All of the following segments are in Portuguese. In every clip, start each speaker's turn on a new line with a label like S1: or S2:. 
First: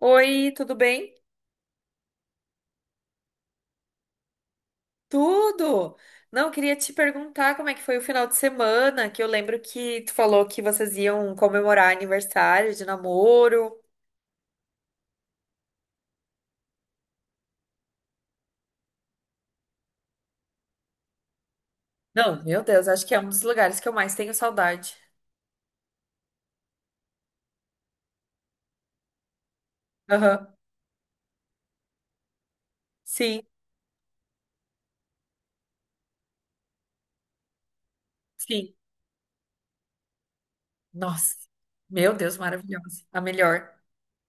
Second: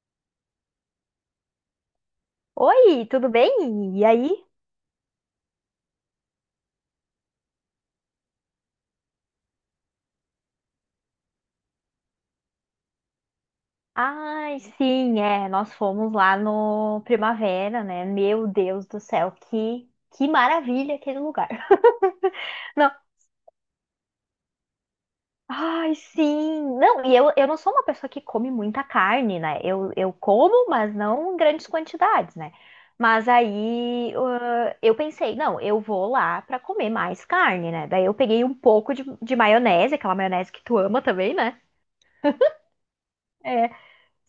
S1: Oi, tudo bem?
S2: Oi, tudo bem? E aí?
S1: Tudo! Não, queria te perguntar como é que foi o final de semana, que eu lembro que tu falou que vocês iam comemorar aniversário de namoro.
S2: Ai, sim, é, nós fomos lá no Primavera, né? Meu Deus do céu, que maravilha aquele lugar.
S1: Não, meu Deus,
S2: Não,
S1: acho que é um dos lugares que eu mais tenho saudade.
S2: ai, sim. Não, e eu não sou uma pessoa que come muita carne, né? Eu
S1: Aham.
S2: como, mas não em grandes quantidades, né? Mas
S1: Sim,
S2: aí eu pensei, não, eu vou lá pra comer mais carne, né? Daí eu peguei um
S1: sim.
S2: pouco de maionese, aquela maionese que tu ama também,
S1: Nossa,
S2: né?
S1: meu Deus, maravilhosa. A
S2: É.
S1: melhor.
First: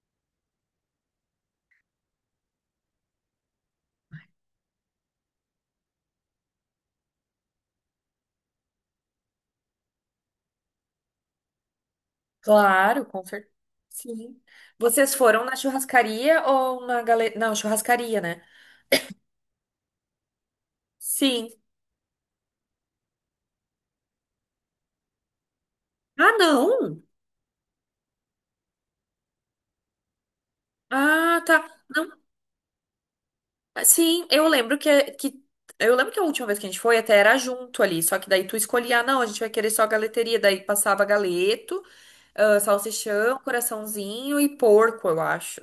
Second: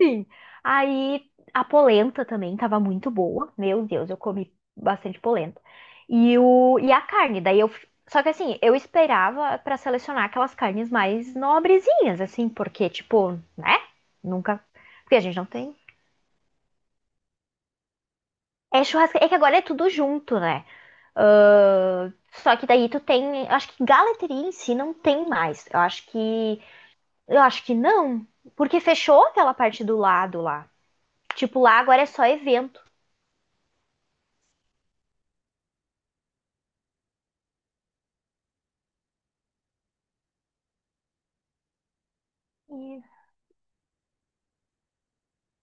S2: Sim. Aí a polenta também tava muito boa. Meu Deus, eu comi bastante polenta. E a carne, daí eu. Só que assim, eu esperava pra selecionar aquelas carnes mais nobrezinhas, assim, porque,
S1: Claro, com
S2: tipo,
S1: certeza.
S2: né?
S1: Sim.
S2: Nunca. Porque
S1: Vocês
S2: a gente
S1: foram
S2: não
S1: na
S2: tem.
S1: churrascaria ou na galeria? Não, churrascaria, né?
S2: É churrasco. É que agora é tudo junto, né?
S1: Sim.
S2: Ahn, Só que daí tu tem. Acho que galeteria em si não tem mais. Eu acho
S1: Ah,
S2: que.
S1: não!
S2: Eu acho que não. Porque fechou aquela parte do lado lá.
S1: Ah, tá.
S2: Tipo, lá agora é
S1: Não.
S2: só evento.
S1: Sim, eu lembro que, é, que eu lembro que a última vez que a gente foi até era junto ali, só que daí tu escolhia, ah, não, a gente vai querer só galeteria, daí passava galeto, ah, salsichão, coraçãozinho e porco, eu acho.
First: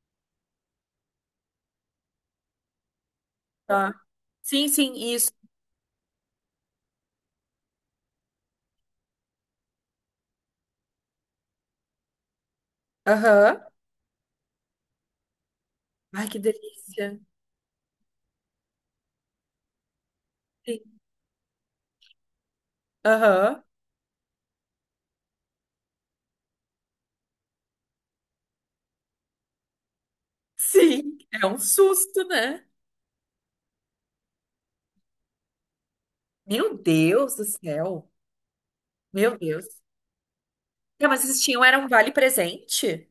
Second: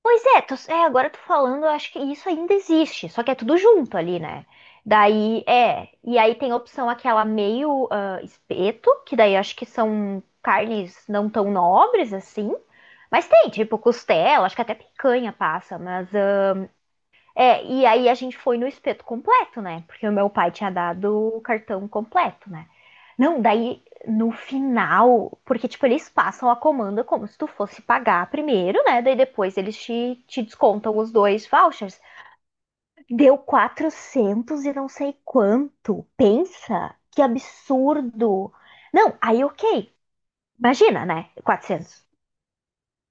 S2: Pois é, é, agora tu falando, eu acho que isso ainda existe, só que é tudo
S1: Tá.
S2: junto ali, né?
S1: Sim, sim, isso.
S2: Daí, é, e aí tem a opção aquela meio espeto, que daí acho que são carnes não tão nobres assim, mas tem,
S1: Aham.
S2: tipo costela, acho que até picanha passa, mas
S1: Ai, que delícia.
S2: é, e aí a gente foi no espeto completo, né? Porque o meu pai tinha
S1: Sim.
S2: dado o cartão completo, né? Não,
S1: Aham.
S2: daí no final, porque tipo, eles passam a comanda como se tu fosse pagar primeiro, né? Daí depois eles te descontam os
S1: Sim, é
S2: dois
S1: um
S2: vouchers.
S1: susto, né?
S2: Deu 400 e não sei quanto.
S1: Meu
S2: Pensa, que
S1: Deus do céu.
S2: absurdo. Não,
S1: Meu
S2: aí
S1: Deus.
S2: ok. Imagina,
S1: Ah, mas
S2: né?
S1: vocês tinham era um
S2: 400.
S1: vale presente?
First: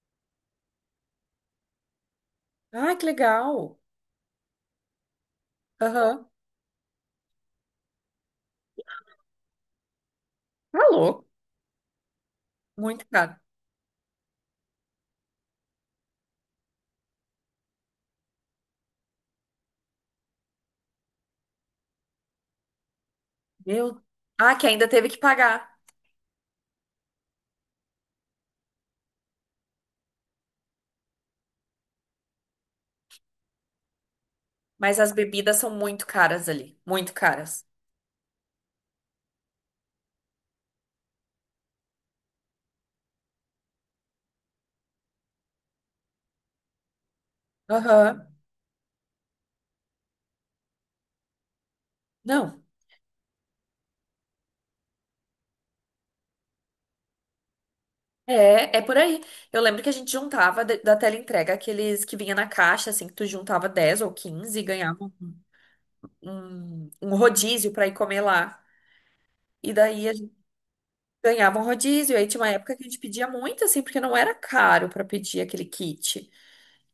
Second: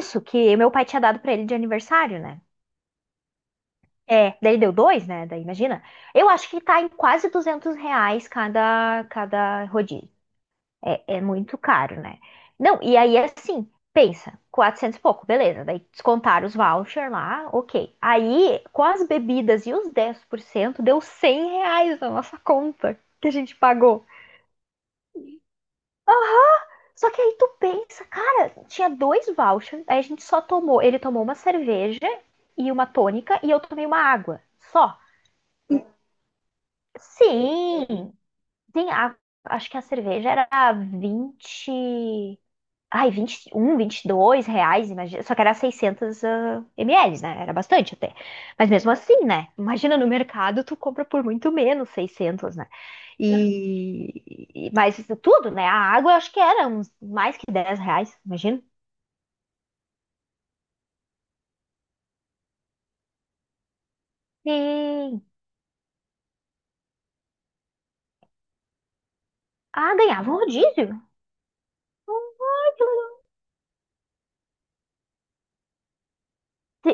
S2: Isso que meu pai tinha dado pra ele de aniversário, né?
S1: Ai, que legal.
S2: É, daí deu dois, né? Daí imagina.
S1: Aham.
S2: Eu acho que tá em quase R$ 200 cada rodízio.
S1: Tá
S2: É
S1: louco.
S2: muito caro, né? Não, e
S1: Muito
S2: aí
S1: caro.
S2: assim, pensa, 400 e pouco, beleza. Daí descontaram os vouchers lá, ok. Aí, com as bebidas e os 10% deu R$ 100 na nossa conta que a gente
S1: Meu.
S2: pagou.
S1: Ah, que ainda teve que pagar.
S2: Só que aí tu pensa, cara, tinha dois vouchers, aí a gente só tomou, ele tomou uma cerveja e uma tônica e eu tomei uma água.
S1: Mas
S2: Só.
S1: as bebidas são muito caras ali. Muito caras.
S2: Sim, Tem a, acho que a cerveja era 20 ai, um 21, R$ 2, imagina, só que era 600 ml, né? Era bastante até.
S1: Aham.
S2: Mas mesmo assim, né? Imagina no mercado tu compra por muito menos 600,
S1: Não.
S2: né? E mas isso tudo, né? A água eu acho que era uns mais que R$ 10, imagina.
S1: É, é por aí. Eu lembro que a gente juntava de- da teleentrega aqueles que vinha na caixa, assim, que tu juntava 10 ou 15 e ganhava
S2: E
S1: um rodízio pra ir comer lá. E daí a
S2: ganhava
S1: gente
S2: um rodízio.
S1: ganhava um rodízio. Aí tinha uma
S2: Ai,
S1: época que a
S2: que
S1: gente pedia muito, assim, porque não era caro pra pedir aquele kit.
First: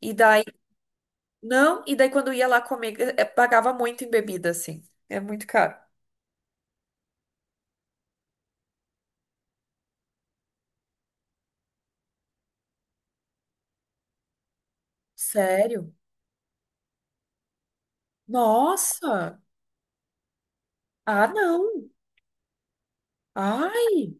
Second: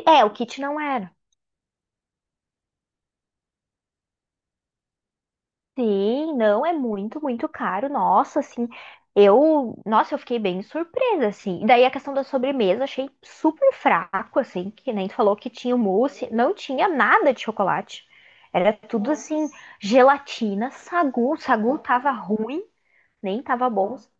S1: E
S2: É, o
S1: daí,
S2: kit não era.
S1: não, e daí quando ia lá comer, pagava muito em bebida, assim. É muito caro.
S2: Sim, não é muito, muito caro. Nossa, assim, eu, nossa, eu fiquei bem surpresa, assim. E daí a questão da sobremesa, achei super fraco, assim, que nem tu falou que tinha o
S1: Sério?
S2: mousse, não tinha nada de chocolate. Era tudo
S1: Nossa!
S2: assim, gelatina,
S1: Ah,
S2: sagu, sagu
S1: não!
S2: tava ruim, nem tava bom.
S1: Ai!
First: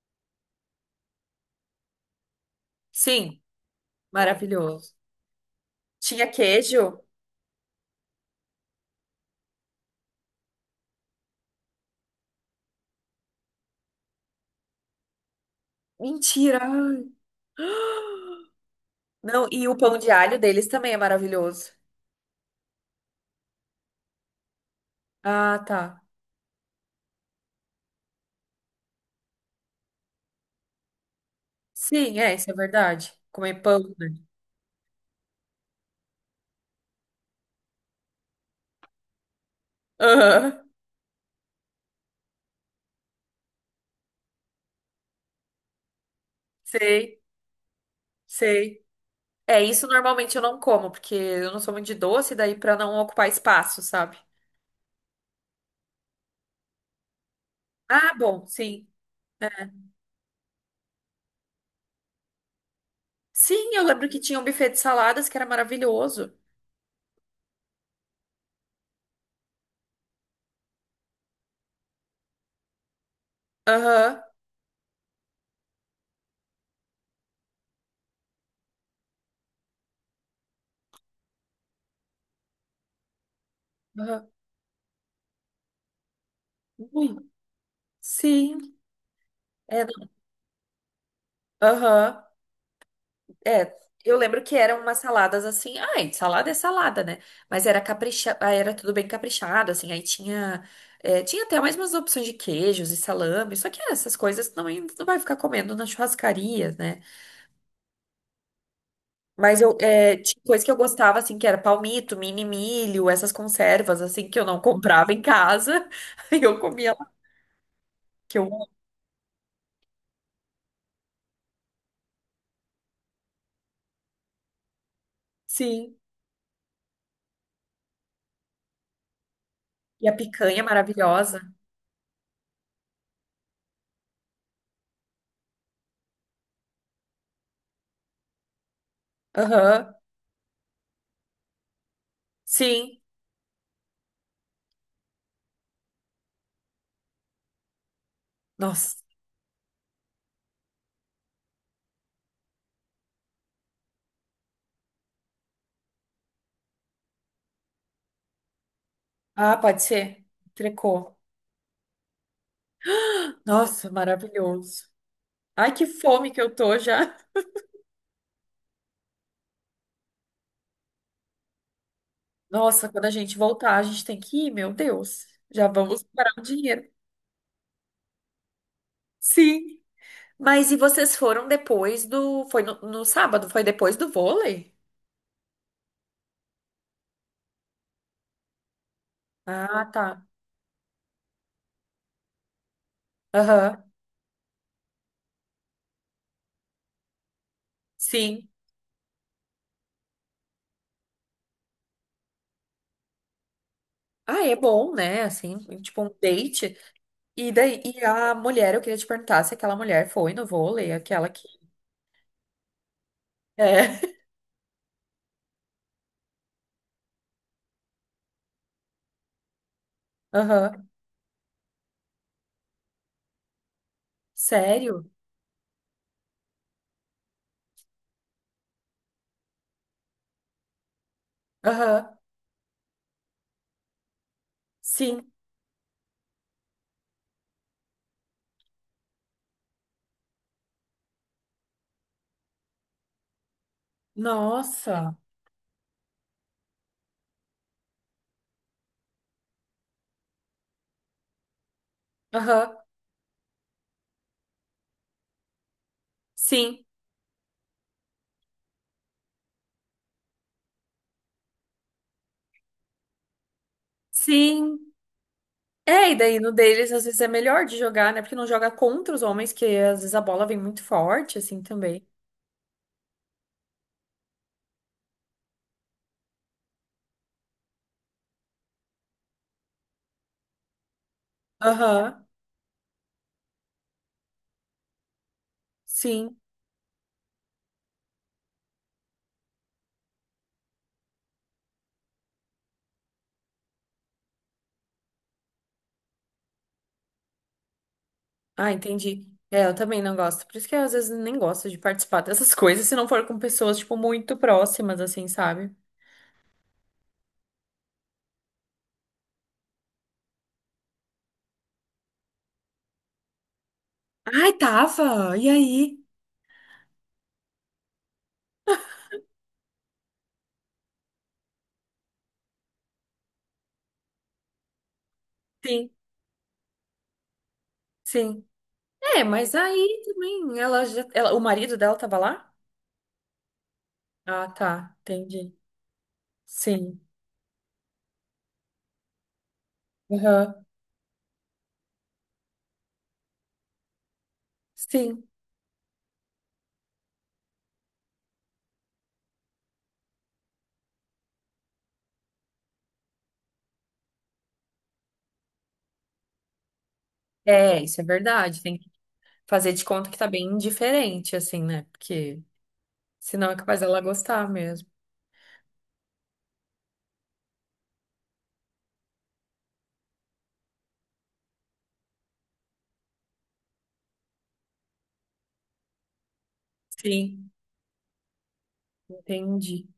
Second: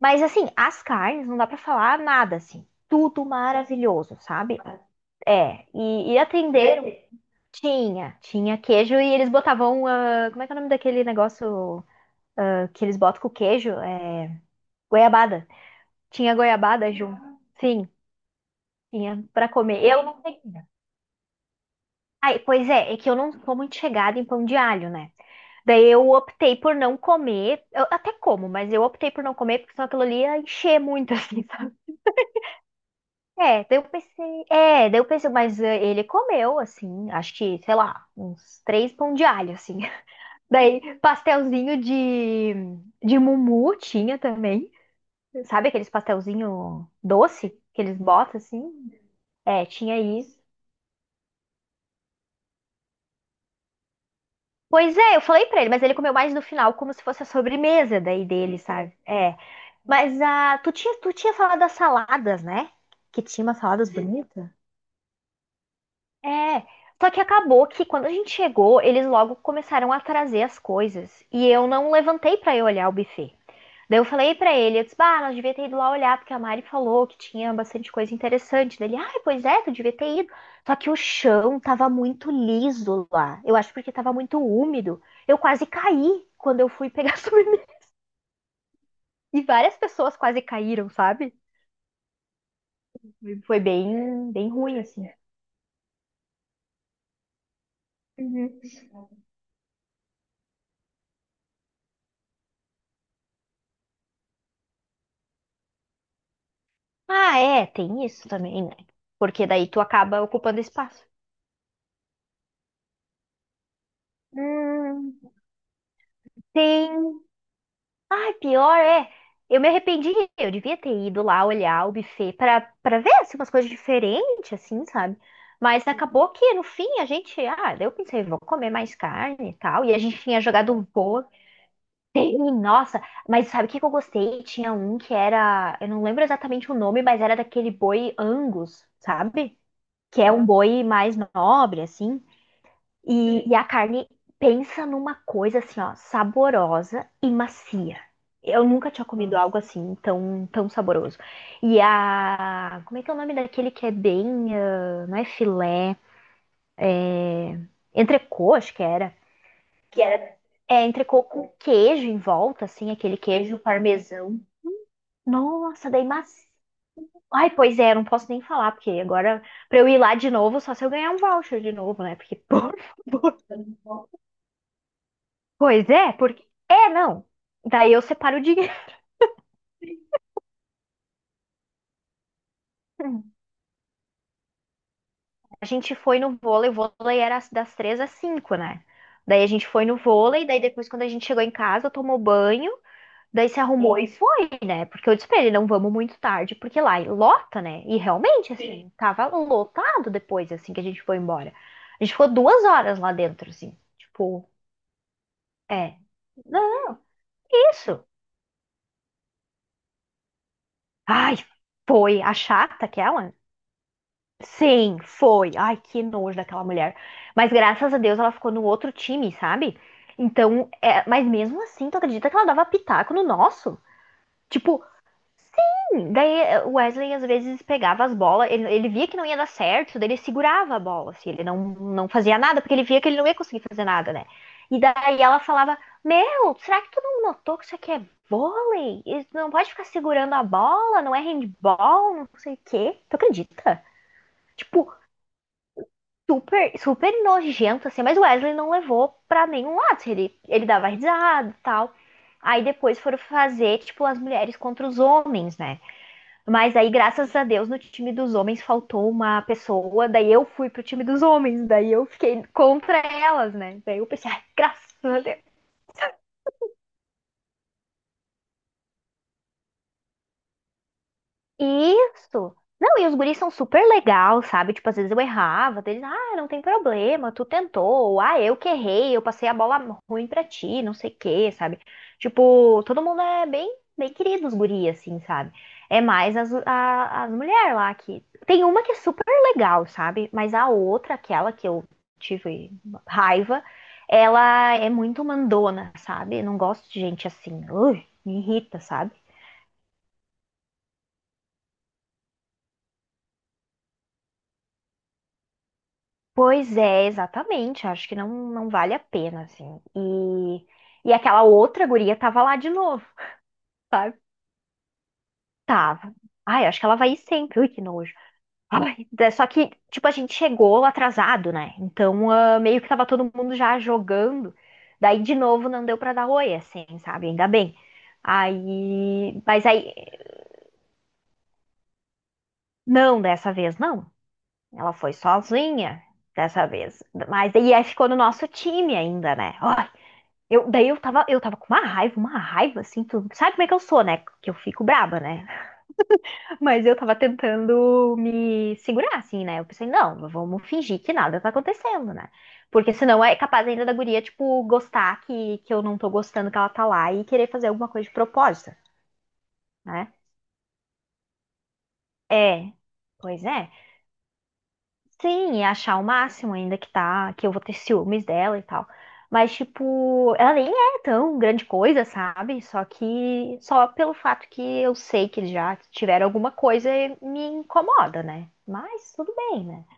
S2: Mas assim, as carnes não dá pra falar nada assim. Tudo
S1: Sim,
S2: maravilhoso, sabe?
S1: maravilhoso.
S2: É, e
S1: Tinha
S2: atenderam.
S1: queijo?
S2: Tinha queijo e eles botavam, ah, como é que é o nome daquele negócio? Ah, que eles botam com queijo, é goiabada. Tinha
S1: Mentira!
S2: goiabada, Ju?
S1: Ai.
S2: Sim, tinha
S1: Não,
S2: pra
S1: e o
S2: comer.
S1: pão
S2: Eu
S1: de
S2: não
S1: alho
S2: sei.
S1: deles também é maravilhoso.
S2: Ai, pois é, é que eu não sou muito chegada em pão de alho, né?
S1: Ah, tá.
S2: Daí eu optei por não comer. Eu até como, mas eu optei por não comer, porque senão aquilo ali ia encher muito, assim, sabe?
S1: Sim, é, isso é verdade. Comer
S2: É, daí
S1: pão,
S2: eu
S1: né?
S2: pensei. É, daí eu pensei, mas ele comeu, assim, acho que, sei lá, uns três pão de alho, assim.
S1: Aham,
S2: Daí pastelzinho de mumu tinha também. Sabe aqueles pastelzinho
S1: sei,
S2: doce que eles botam
S1: sei.
S2: assim?
S1: É,
S2: É,
S1: isso
S2: tinha
S1: normalmente
S2: isso.
S1: eu não como, porque eu não sou muito de doce, daí pra não ocupar espaço, sabe?
S2: Pois é, eu falei pra ele, mas ele comeu mais no final, como se fosse a sobremesa
S1: Ah,
S2: daí
S1: bom,
S2: dele,
S1: sim.
S2: sabe? É. Mas tu tinha falado das saladas, né? Que tinha umas
S1: Sim, eu
S2: saladas
S1: lembro que tinha um
S2: bonitas.
S1: buffet de saladas que era maravilhoso.
S2: É, só que acabou que quando a gente chegou, eles logo começaram a trazer as coisas e eu não levantei pra ir olhar o buffet. Daí eu
S1: Aham,
S2: falei pra ele, eu disse, bah, nós devia ter ido lá olhar, porque a Mari falou que tinha bastante coisa interessante. Daí ele, ai, pois é, tu devia ter ido. Só que o chão tava muito liso lá. Eu acho porque tava
S1: aham.
S2: muito úmido. Eu quase caí quando eu fui
S1: Ui,
S2: pegar sobremesa.
S1: sim,
S2: E várias
S1: é, não-
S2: pessoas quase caíram, sabe?
S1: aham.
S2: Foi
S1: É, eu
S2: bem,
S1: lembro
S2: bem
S1: que
S2: ruim,
S1: eram umas
S2: assim.
S1: saladas assim, ai, salada é salada, né? Mas era capricha, ah, era tudo bem caprichado, assim, aí tinha, é, tinha até mais umas opções de queijos e salame, só que essas coisas não, não vai ficar comendo na churrascaria, né?
S2: Ah, é, tem isso também, né? Porque
S1: Mas
S2: daí
S1: eu,
S2: tu
S1: é,
S2: acaba
S1: tinha
S2: ocupando
S1: coisa que eu
S2: espaço.
S1: gostava, assim, que era palmito, mini milho, essas conservas, assim, que eu não comprava
S2: Hum,
S1: em casa, aí eu comia lá,
S2: tem. Ai,
S1: que eu,
S2: pior é. Eu me arrependi. Eu devia ter ido lá olhar o buffet pra ver assim, umas coisas diferentes, assim, sabe? Mas
S1: sim,
S2: acabou que no fim a gente. Ah, daí eu pensei, vou comer mais carne e tal. E a
S1: e a
S2: gente tinha
S1: picanha
S2: jogado um pouco.
S1: maravilhosa,
S2: Nossa, mas sabe o que que eu gostei? Tinha um que era. Eu não lembro exatamente o nome, mas era daquele boi Angus, sabe?
S1: aham,
S2: Que é um boi mais nobre, assim.
S1: sim,
S2: E a carne, pensa numa coisa assim, ó, saborosa e macia. Eu nunca
S1: nossa,
S2: tinha comido algo assim, tão, tão saboroso. E a. Como é que é o nome daquele que é bem. Ah, não é filé? Entrecô, acho que era.
S1: ah, pode
S2: Que
S1: ser,
S2: era. É,
S1: trecou.
S2: entrecô com queijo em volta, assim, aquele queijo
S1: Nossa,
S2: parmesão.
S1: maravilhoso. Ai, que
S2: Nossa, daí
S1: fome que
S2: macia.
S1: eu tô já.
S2: Ai, pois é, não posso nem falar, porque agora, pra eu ir lá de novo, só se eu ganhar um voucher de novo, né? Porque, por
S1: Nossa, quando a gente voltar, a
S2: favor.
S1: gente tem que ir, meu Deus. Já
S2: Pois
S1: vamos
S2: é,
S1: parar o
S2: porque.
S1: dinheiro.
S2: É, não. Daí eu separo o dinheiro.
S1: Sim. Mas e vocês foram depois do. Foi no, no sábado? Foi depois do vôlei?
S2: A gente foi no vôlei, o vôlei era das 3 às 5, né? Daí a gente foi
S1: Ah,
S2: no
S1: tá.
S2: vôlei, daí depois quando a gente chegou em casa, tomou banho, daí se
S1: Aham.
S2: arrumou, sim, e foi, né? Porque eu disse pra ele, não vamos muito tarde, porque lá lota, né? E realmente,
S1: Sim.
S2: sim, assim, sim, tava lotado depois, assim, que a gente foi embora. A gente ficou 2 horas lá dentro, assim.
S1: Ah,
S2: Tipo,
S1: é bom, né? Assim,
S2: é.
S1: tipo um date.
S2: Não,
S1: E
S2: é
S1: daí, e
S2: isso.
S1: a mulher, eu queria te perguntar se aquela mulher foi no vôlei, aquela
S2: Ai,
S1: que.
S2: foi a chata aquela.
S1: É.
S2: Sim, foi. Ai, que nojo daquela mulher. Mas graças a Deus ela ficou no outro time, sabe? Então,
S1: Aham.
S2: é... mas mesmo assim, tu acredita que ela dava pitaco no nosso? Tipo,
S1: Sério?
S2: sim! Daí o Wesley às vezes pegava as bolas, ele via que não ia dar certo, daí ele segurava a bola, assim, ele não
S1: Aham.
S2: fazia nada, porque ele via que ele não ia conseguir fazer nada, né? E daí
S1: Sim.
S2: ela falava: Meu, será que tu não notou que isso aqui é vôlei? Isso não pode ficar segurando a bola, não é handball, não sei o quê. Tu acredita? Tipo,
S1: Nossa.
S2: super, super nojento, assim, mas o Wesley não levou pra nenhum lado, assim. Ele dava risada e tal. Aí
S1: Aham.
S2: depois foram fazer, tipo, as mulheres contra os homens, né? Mas
S1: Sim.
S2: aí, graças a Deus, no time dos homens faltou uma pessoa, daí eu fui pro time dos homens, daí eu fiquei contra elas, né? Daí eu pensei, ai,
S1: Sim.
S2: graças a Deus.
S1: É, e daí no deles às vezes é melhor de jogar, né? Porque não joga contra os homens, que às vezes a bola vem muito forte, assim também.
S2: Isso. Não, e os guris são super legal, sabe? Tipo, às vezes eu errava, deles, ah, não tem problema, tu tentou, ou, ah, eu que errei, eu passei a bola ruim pra ti, não sei o quê, sabe?
S1: Aham.
S2: Tipo, todo mundo é bem, bem querido, os guris, assim, sabe? É mais
S1: Sim.
S2: as mulheres lá que. Tem uma que é super legal, sabe? Mas a outra, aquela que eu tive raiva, ela é muito mandona, sabe? Eu não gosto de gente assim. Ui, me
S1: Ah,
S2: irrita, sabe?
S1: entendi. É, eu também não gosto. Por isso que eu às vezes nem gosto de participar dessas coisas, se não for com pessoas, tipo, muito próximas, assim, sabe?
S2: Pois é, exatamente. Acho que não vale a pena, assim. E aquela outra guria tava lá de novo, sabe?
S1: Ai, tava! E aí?
S2: Tava. Ai, acho que ela vai ir sempre. Ui, que nojo. Ai, só que, tipo, a gente chegou atrasado, né? Então, ah, meio que tava todo mundo já jogando. Daí, de novo, não
S1: Sim,
S2: deu pra dar oi, assim, sabe? Ainda bem.
S1: sim. É,
S2: Aí,
S1: mas
S2: mas aí,
S1: aí também ela já. Ela, o marido dela tava lá?
S2: não, dessa vez não.
S1: Ah,
S2: Ela
S1: tá.
S2: foi
S1: Entendi.
S2: sozinha dessa
S1: Sim.
S2: vez. Mas, e aí ficou no nosso time ainda, né?
S1: Aham.
S2: Eu, daí eu tava com uma raiva, assim, tu sabe como é que eu sou, né? Que eu fico braba,
S1: Sim.
S2: né? Mas eu tava tentando me segurar, assim, né? Eu pensei, não, vamos fingir que nada tá acontecendo, né? Porque senão é capaz ainda da guria, tipo, gostar que, eu não tô gostando que ela tá lá e querer fazer
S1: É,
S2: alguma
S1: isso é
S2: coisa de
S1: verdade.
S2: propósito,
S1: Tem fazer de conta
S2: né?
S1: que tá bem indiferente, assim, né? Porque
S2: É, pois
S1: senão é
S2: é.
S1: capaz dela gostar mesmo.
S2: Sim, e achar o máximo ainda que tá, que eu vou ter ciúmes dela e tal. Mas, tipo, ela nem é tão grande coisa, sabe? Só que, só pelo fato que eu sei que eles já tiveram alguma coisa, me
S1: Sim.
S2: incomoda, né? Mas tudo bem, né?
S1: Entendi.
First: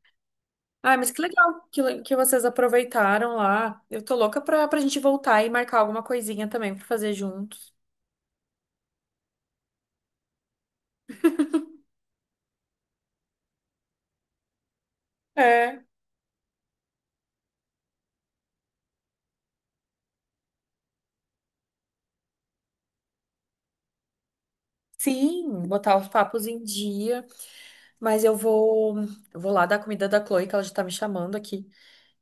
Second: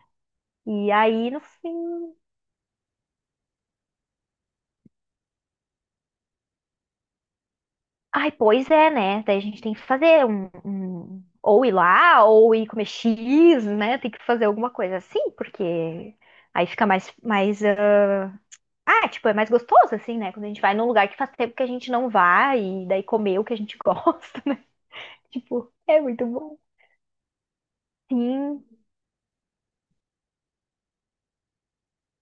S2: E
S1: Ah, mas que
S2: aí, no
S1: legal que, le-
S2: fim.
S1: que vocês aproveitaram lá. Eu tô louca pra, pra gente voltar e marcar alguma coisinha também pra fazer juntos.
S2: Ai, pois é, né? Daí a gente tem que fazer ou ir lá, ou ir comer X, né? Tem que fazer alguma coisa assim,
S1: É.
S2: porque aí fica mais, mais, ah, tipo, é mais gostoso, assim, né? Quando a gente vai num lugar que faz tempo que a gente não vai e daí comer o que a gente gosta, né?
S1: Sim,
S2: Tipo,
S1: botar
S2: é
S1: os
S2: muito
S1: papos
S2: bom.
S1: em dia. Mas eu
S2: Sim,
S1: vou, eu vou lá dar comida da Chloe, que ela já tá me chamando aqui.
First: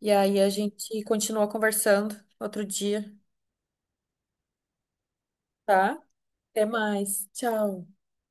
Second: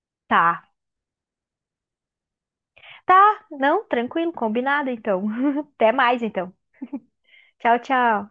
S1: E aí a
S2: tá.
S1: gente continua conversando outro dia,
S2: Tá, não, tranquilo, combinado então. Até
S1: tá?
S2: mais então.
S1: Até mais.
S2: Tchau,
S1: Tchau.
S2: tchau.